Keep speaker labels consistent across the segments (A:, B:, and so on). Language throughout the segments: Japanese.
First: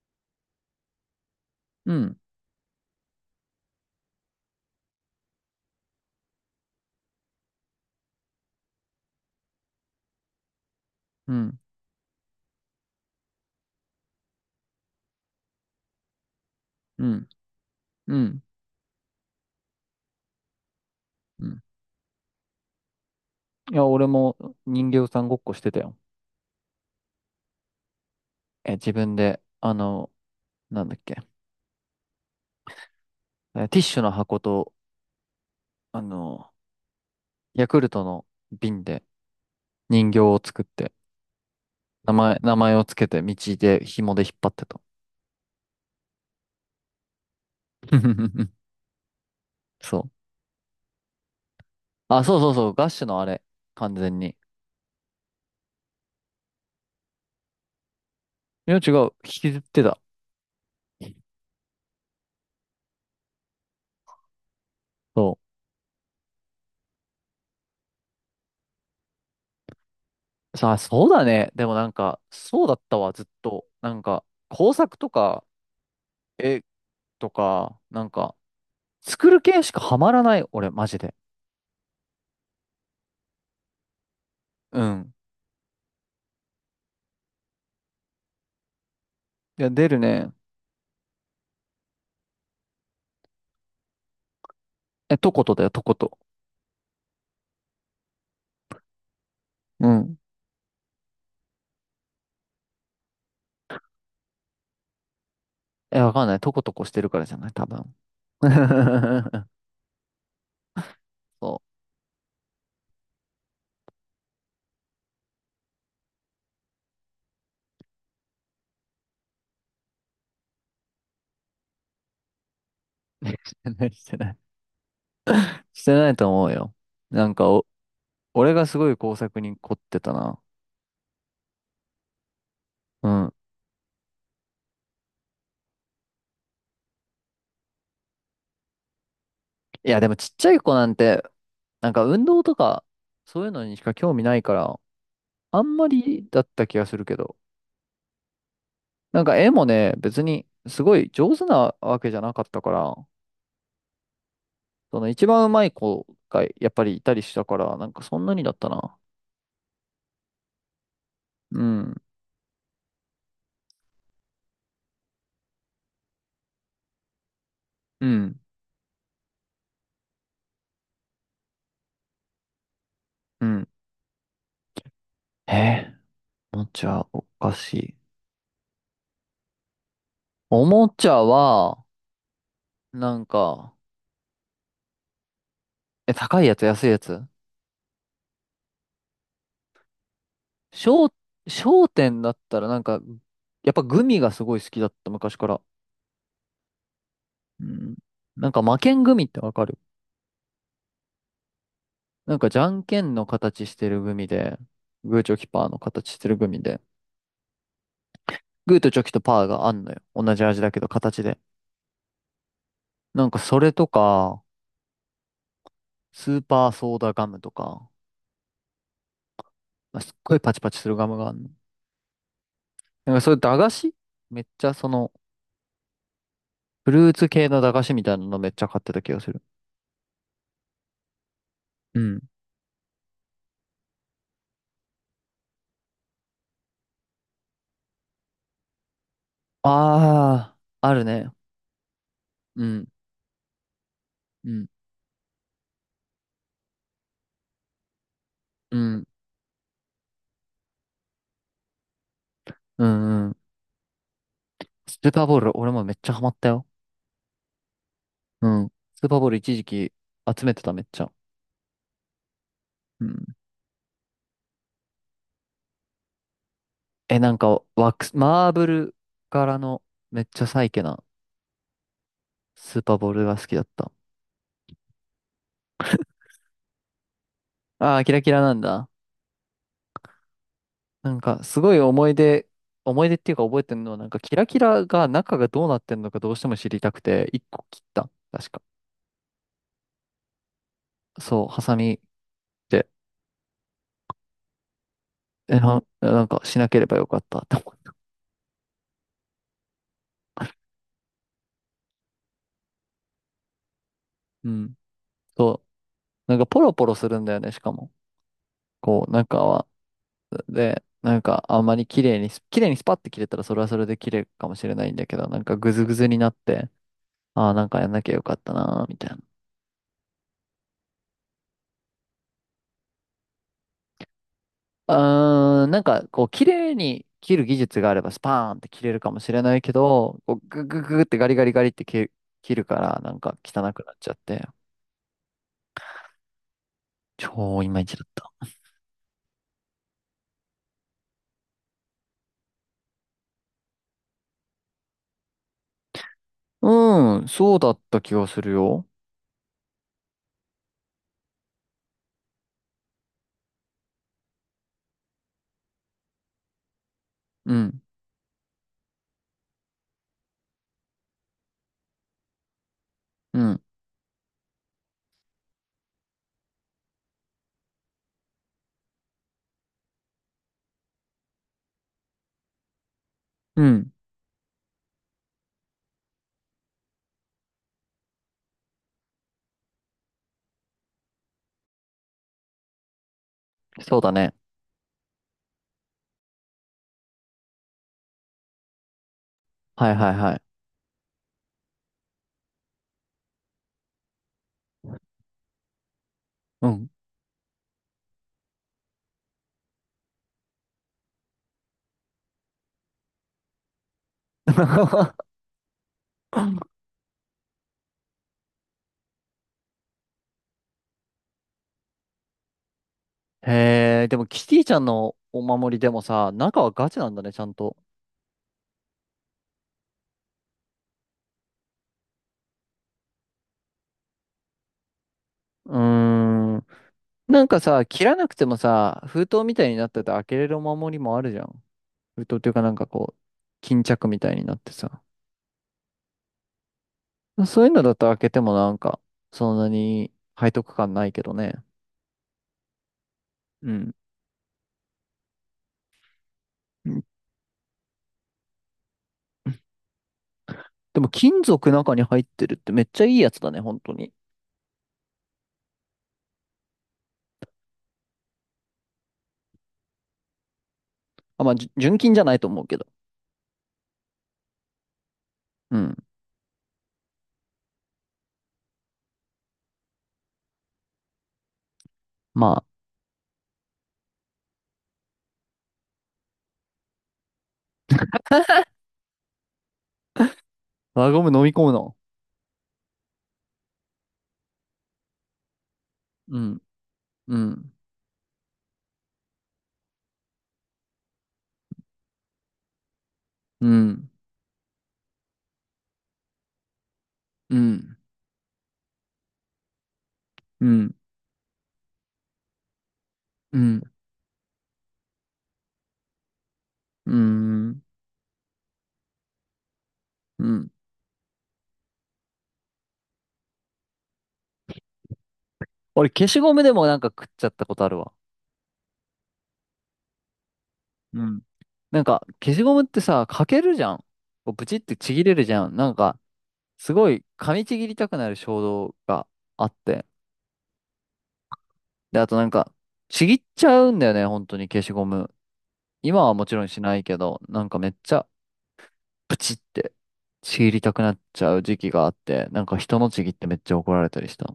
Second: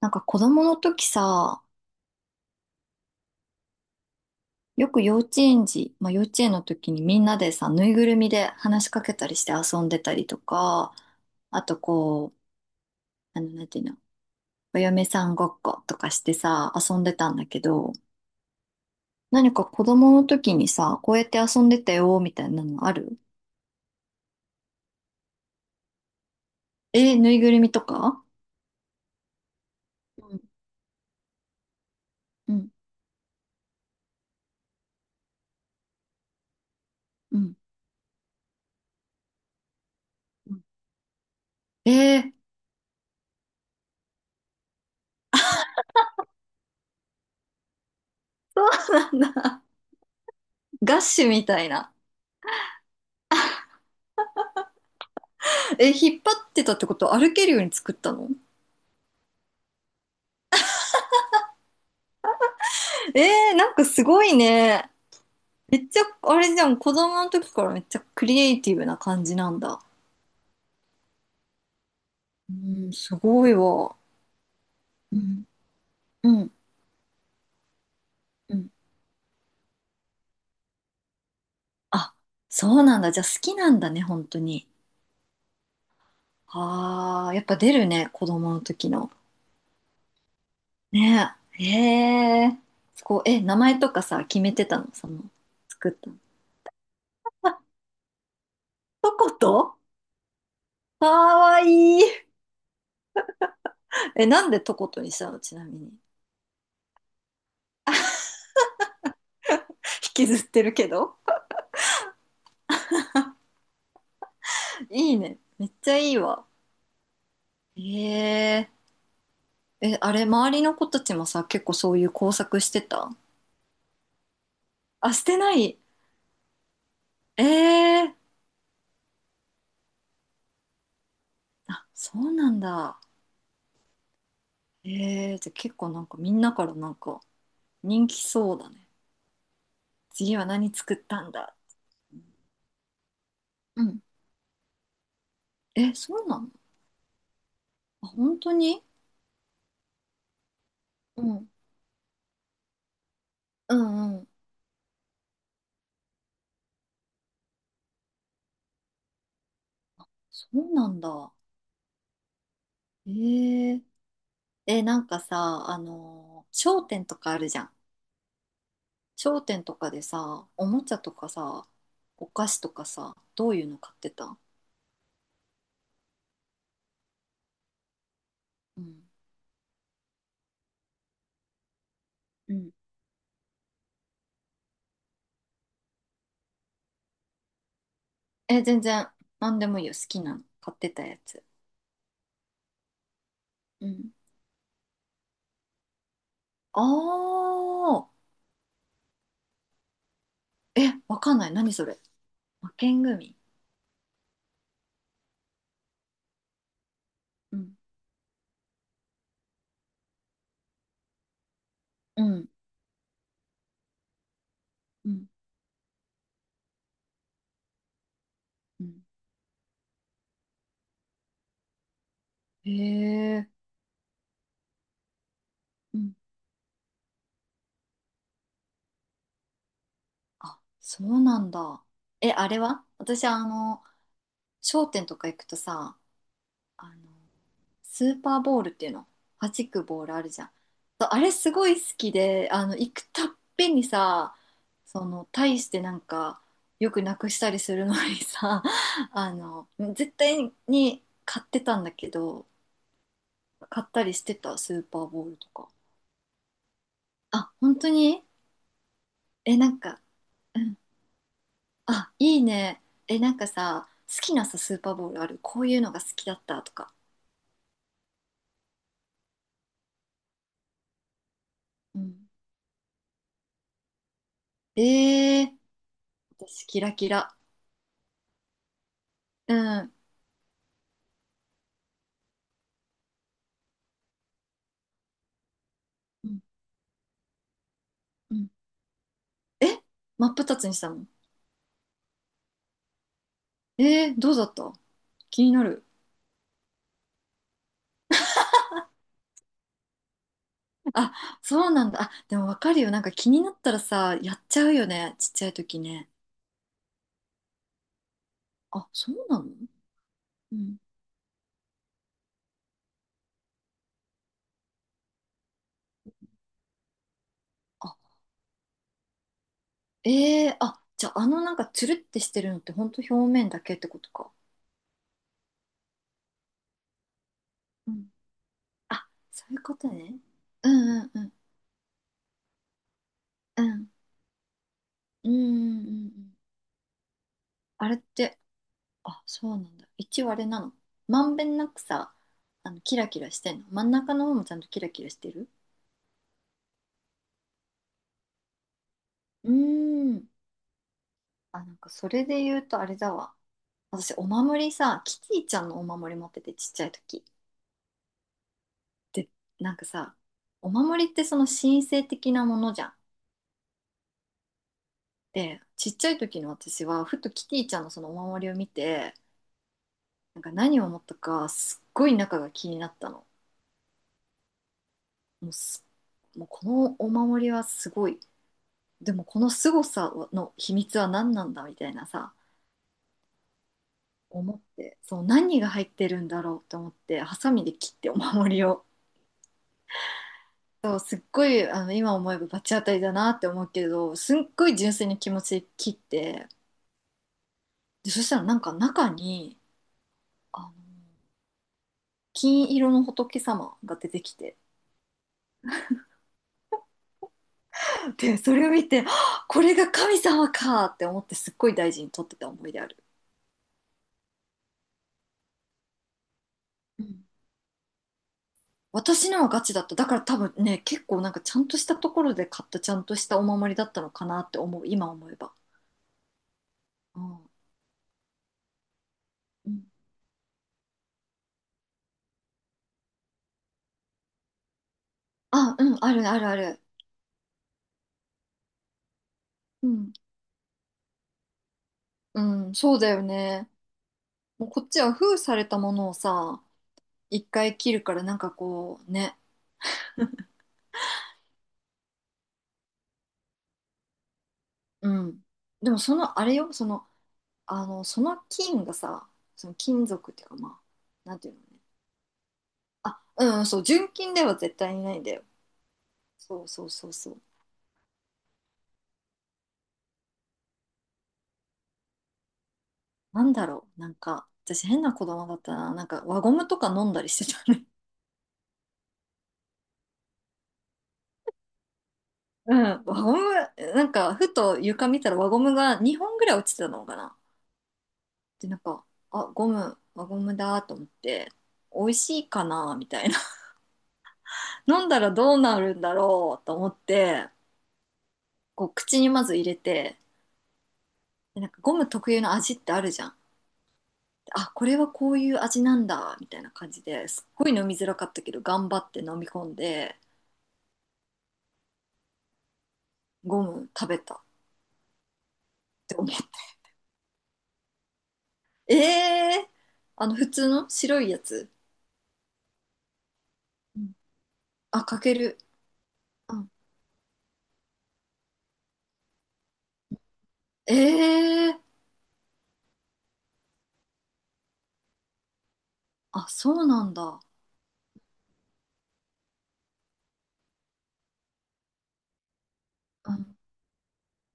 A: なんか子供の時さ、
B: うん、
A: よく幼稚園児、まあ幼稚園の時にみんなでさ、ぬいぐるみで話しかけたりして遊んでたりとか、
B: うん、
A: あとこう、なんていうの、お嫁さんごっことかしてさ、遊ん
B: う
A: で
B: ん、
A: たんだけど、
B: うん、
A: 何か子供の時にさ、こうやって
B: う
A: 遊
B: ん。
A: んでたよ、みたいなのある？
B: いや、俺も人形さんごっこしてたよ。
A: えーぬいぐるみとか？
B: 自分で、
A: うん
B: なんだっけ、
A: うん
B: ティッシュの箱と、あの、
A: うん
B: ヤクルトの瓶で人形を
A: う
B: 作
A: ん。
B: って、
A: えー、
B: 名前をつけて、道で紐で引っ張ってた。
A: そうなんだ。
B: そう。
A: ガッシュみたいな。
B: あ、そうそうそう、ガッシュのあれ、完全に。
A: え、引っ張ってたってこと？歩けるように作ったの？
B: いや、違う、引きずってた。
A: えー、なんかすごいね。
B: そ
A: めっちゃ、あれじゃん、子供の時からめっちゃクリエイティブな感じなんだ。
B: う。さあ、そうだね。でもなんか、
A: う
B: そうだっ
A: ん、
B: たわ、
A: す
B: ずっ
A: ごい
B: と。な
A: わ。
B: んか、工作と
A: う
B: か、
A: ん、うん、
B: 絵とか、なんか、
A: うん。
B: 作る系しかハマらない、俺、マジで。
A: あ、そうなんだ。じゃあ好きなんだね、本当に。
B: うん。
A: ああ、やっぱ出るね、子供の時の。
B: いや、出るね。
A: ねえ。へえ。こうえ、名前とかさ、決めてたの、その、
B: とことだよ、と
A: 作っ
B: こ
A: たの？
B: と。
A: あ、トコト
B: うん。
A: かわいい。え、なんでトコトにしたのちなみに。
B: わかんない。とことこしてるからじゃない多分。
A: 引きずってるけど。
B: そ
A: いいね。めっちゃいいわ。へえ。え、あれ、周りの子たちもさ、結構そういう工作してた？
B: う。してない、してない。
A: あ、してない？
B: してないと思うよ。なん
A: え
B: かお、
A: えー。
B: 俺がすごい工作に凝ってたな。
A: あ、そうなんだ。
B: うん。
A: ええー、じゃあ結構なんかみんなからなんか人気そうだね。
B: いや、でもちっ
A: 次
B: ち
A: は
B: ゃい子
A: 何
B: な
A: 作
B: ん
A: った
B: て、
A: んだ。
B: なんか運動とか、そういうのにし
A: う
B: か
A: ん。
B: 興味ないから、あんま
A: え、そ
B: り
A: うな
B: だっ
A: の？
B: た気がするけど。
A: あ、本当に？
B: なんか絵もね、別にすごい
A: う
B: 上手
A: ん。
B: なわけじゃなかったから、
A: うんうん。
B: その一番うまい子がやっぱりいたりしたから、なんかそんなにだったな。
A: そうなんだ。
B: うん、
A: ええー。え、なんかさ、あのー商店とかあるじゃん。
B: うん、
A: 商店とかでさ、おもちゃとかさ、お菓子とかさ、
B: う
A: どうい
B: ん。
A: うの買ってた？
B: えー、おもちゃおかしい。
A: うん。
B: おもちゃは、
A: うん。
B: なんか、高いやつ、安いやつ
A: え、全然、なんでもいいよ。好きなの。買ってた
B: 商、
A: やつ。
B: 商店だったらなんか、やっぱ
A: う
B: グ
A: ん。
B: ミがすごい好きだった、昔から。
A: あ
B: うん。
A: あ、
B: なんか魔剣グミってわかる？
A: え、わかんない。何それ。
B: なんかじゃ
A: 負
B: ん
A: け
B: け
A: ん
B: んの
A: 組。
B: 形してるグミで、グーチョキパーの形してるグミで、
A: うん。
B: グーとチョキとパーがあんのよ。同じ味だけど形で。
A: うん。
B: なんかそれとか、
A: うん。
B: スーパーソーダガムとか、
A: うん。
B: まあ、すっごいパチパチするガムがあるの。
A: へ
B: なんかそういう駄
A: え。
B: 菓子めっちゃ
A: うん。
B: フルーツ系の駄菓子みたいなのめっちゃ買ってた気がする。
A: あ、そうなんだ。
B: うん。
A: え、あれは私、商店とか行くとさ、あのスーパーボールっていうの、弾くボールあるじゃん。
B: ああ、ある
A: あ
B: ね。
A: れすごい好きで、
B: う
A: あの
B: ん、
A: 行くたっぺんにさ、
B: うん、
A: その大してなんかよくなくしたりするのにさ、
B: うん、
A: あの絶対に買ってたんだけど、
B: うん、うん。
A: 買ったりしてた、スー
B: ス
A: パー
B: ーパー
A: ボール
B: ボー
A: と
B: ル、
A: か。
B: 俺もめっちゃハマったよ。
A: あ本当に？
B: うん。スーパーボール一
A: え
B: 時
A: なん
B: 期
A: か、
B: 集め
A: う
B: てた
A: ん、
B: めっちゃ。
A: あいいね。
B: う
A: えな
B: ん。
A: んかさ好きなさスーパーボールある？こういうのが好きだったとか、
B: なんか、ワックス、マーブル柄のめっちゃサイケな
A: うん、
B: スーパーボールが好きだった。
A: えー、私キラキラ。
B: ああ、キラキラなんだ。
A: うん
B: なんか、すごい思い出っていうか覚えてるのは、なんか、キラキラが中がどうなってんのか
A: う
B: どう
A: ん
B: しても知りたくて、一個切った。
A: うん、
B: 確か。
A: え、真っ二つにしたの？
B: そう、ハサミで、
A: えー、どうだった？気になる。
B: なんか、しなければよかったって思った。
A: あ、そうなんだ。あ、でもわかるよ。なんか気になったらさ、やっ
B: う
A: ちゃ
B: ん。
A: うよね。ちっちゃい
B: そう。
A: 時ね。
B: なんか、ポロポロするんだよね、しかも。
A: あ、
B: こう、
A: そうな
B: 中
A: の？
B: は。
A: うん。
B: で、なんか、あんまり綺麗に綺麗にスパッて切れたら、それはそれで綺麗かもしれないんだけど、なんか、グズグズになって、ああ、なんかやん
A: あ、
B: なきゃよかったなー、みたいな。
A: えー、あ、じゃああのなんかつるってしてるのってほんと表面だけってことか。
B: うーん、なんか、こう、綺麗に切る技術が
A: う
B: あれ
A: ん。
B: ば、スパーンって切れる
A: あ、
B: かもしれ
A: そう
B: な
A: いう
B: いけ
A: ことね。
B: ど、こう、グ
A: う
B: ググ
A: んう
B: グっ
A: ん
B: て
A: う
B: ガ
A: ん。
B: リガリガリって切るから、なんか汚
A: う
B: く
A: ん。
B: なっちゃって、
A: うんうんうんうん。
B: 超イマイ
A: あれ
B: チ
A: っ
B: だった。
A: て、あ、そうなんだ。一応あれなの。まんべんなくさ、あの、キラキラしてんの？真ん中の方もちゃんとキラキラしてる？
B: うん、そうだった気がするよ。
A: うーん。あ、なんかそれで言うとあれだわ。私、お守りさ、キティちゃんのお守り持っててちっちゃい時。
B: うん、
A: で、なんかさ、お守りってその神聖的なものじゃん。
B: うん、
A: で、ちっちゃい時の私は、ふとキティちゃんのそのお守りを見て、なんか何を思ったか、すっごい中が気になったの。
B: うん、
A: もうす、もうこのお守りはすごい。でもこの凄さの秘密は何なんだみたいなさ、
B: そうだね。
A: 思って、そう、何が入ってるんだろうと思って、ハサミで切ってお守りを。
B: はいはいはい。
A: そう、すっごい、今思えば罰当たりだなって思うけど、すっごい純粋に気持ち切って、
B: うん。
A: で、そしたらなんか中に、あの、金色の仏様が出てきて、で、それを見て、はっこれが神様かって思ってすっごい大事に取ってた思い出ある。
B: へえ、でもキティちゃんのお守りでもさ、中はガチ
A: う
B: なんだ
A: ん、
B: ね、ちゃんと。
A: 私のはガチだった。だから多分ね、結構なんかちゃんとしたところで買ったちゃんとしたお守りだったのかなって思う、今思えば。
B: うーん。
A: うん、
B: なんかさ、切らなくてもさ、封筒みたい
A: う
B: に
A: ん。
B: なってて開けれるお守りもあるじゃん。封筒っていうかなんかこう、巾着みたいになってさ。
A: あ、うん、あるあるある。
B: そういうのだと開けてもなんか、そんな
A: う
B: に
A: ん。
B: 背徳感ないけどね。
A: うん、そうだよね。
B: うん。
A: もうこっちは封されたものをさ、
B: うん。
A: 一回切るからなんかこうね、
B: でも金属中に入ってるってめっちゃいいやつだね、本当に。
A: うん。でもそのあれよ、その、その菌がさ、その金属っていうかまあ、なん
B: あ、
A: てい
B: まあ、
A: うのね。
B: 純金じゃないと思うけど。
A: うん、そう、純金では絶対にないんだよ。
B: うん。
A: そうそうそうそう。
B: まあ、
A: なんだろう、なんか、私変な子供だったな。なんか輪ゴムとか飲んだりしてたね。
B: 輪ゴム飲み込むの？
A: うん、輪ゴム、なんかふと床見たら輪ゴムが2本
B: う
A: ぐらい
B: ん、
A: 落ちてたのかな。
B: うん、
A: で、なんか、あ、ゴム、輪ゴムだと思って、美味しいかなみたいな。
B: うん、
A: 飲んだらどうなるんだろうと思って、
B: うん、
A: こう口にまず入れて、
B: うん、
A: でなんかゴム特有の味ってあるじゃん。
B: うん、
A: あ、これはこういう味なんだ、みたいな感じ
B: う
A: ですっごい
B: ん、
A: 飲みづらかったけど、頑張って飲み込んで、
B: うん。
A: ゴム食べたっ
B: 俺、
A: て思
B: 消
A: っ
B: しゴムでもなんか食っちゃったことあるわ。
A: た。えー、あの普通の白
B: う
A: いや
B: ん。
A: つ。
B: なんか、消しゴムってさ、かけるじゃ
A: う
B: ん。
A: ん、
B: こうブチって
A: あ、
B: ち
A: か
B: ぎ
A: け
B: れるじ
A: る。
B: ゃん。なんか、
A: うん、
B: すごい噛みちぎりたくなる衝動があって。
A: えー、
B: で、あとなんか、ちぎっちゃうんだよね、本当に消しゴム。今はも
A: あ、
B: ちろん
A: そ
B: し
A: う
B: な
A: な
B: い
A: ん
B: けど、
A: だ。
B: なんかめっちゃプチってちぎりたくなっちゃう時期があって、なんか人のちぎ
A: う
B: ってめ
A: ん、
B: っちゃ怒られたりした。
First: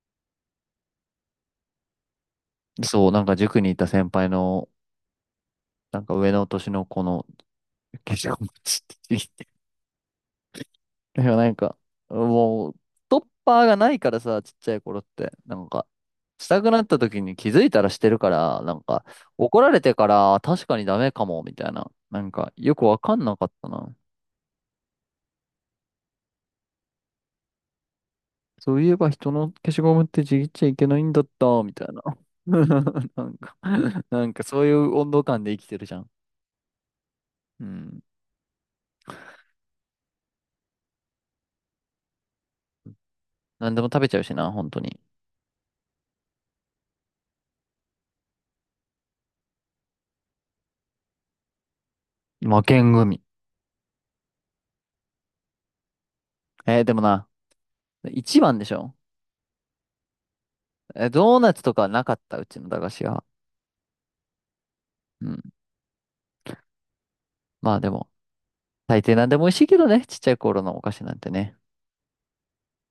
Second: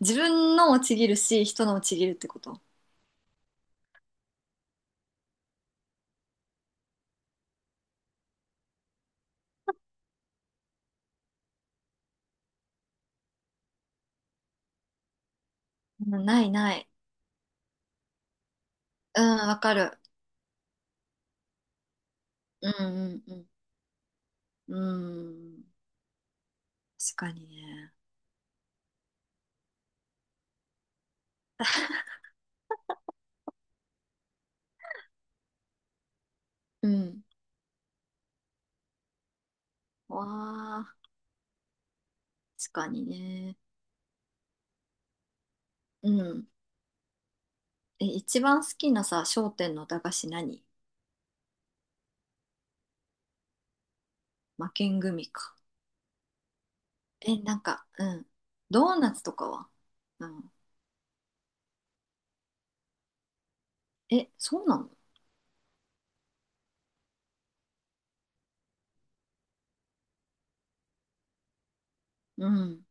A: 自分のもちぎるし、人のもちぎるってこと？
B: そう、なんか塾にいた先輩の、なんか上の年の子の消しゴムちぎってでもなんか、もう、ストッパーがないからさ、ちっちゃい頃って、なんか、
A: うんな
B: し
A: い
B: たく
A: な
B: なっ
A: い。
B: た時に気づいたらしてるから、なんか、
A: うん、わ
B: 怒ら
A: か
B: れて
A: る。
B: から、確かにダメかも、みたいな。なんか、
A: う
B: よくわか
A: ん
B: んなか
A: う
B: ったな。
A: んうん。うん。確かにね。
B: そういえば人の消しゴムってちぎっちゃいけないんだった、みたいな。なんか、なんかそういう温度感で生きてるじゃん。
A: うん。
B: うん。
A: わあ、確かにね。
B: なんでも食べちゃうしな、本当に。
A: うん。え、一番好きなさ、商店の駄菓子何？
B: 負けん組。
A: 負けん組か。
B: でもな、
A: え、なんか、うん。
B: 一番でし
A: ド
B: ょ。
A: ーナツとかは？うん。
B: ドーナツとかはなかった、うちの駄菓子は。
A: え、そうなの？
B: うん。まあでも、大抵何でも美味しいけどね、ちっちゃい頃のお菓子なんてね。
A: うん。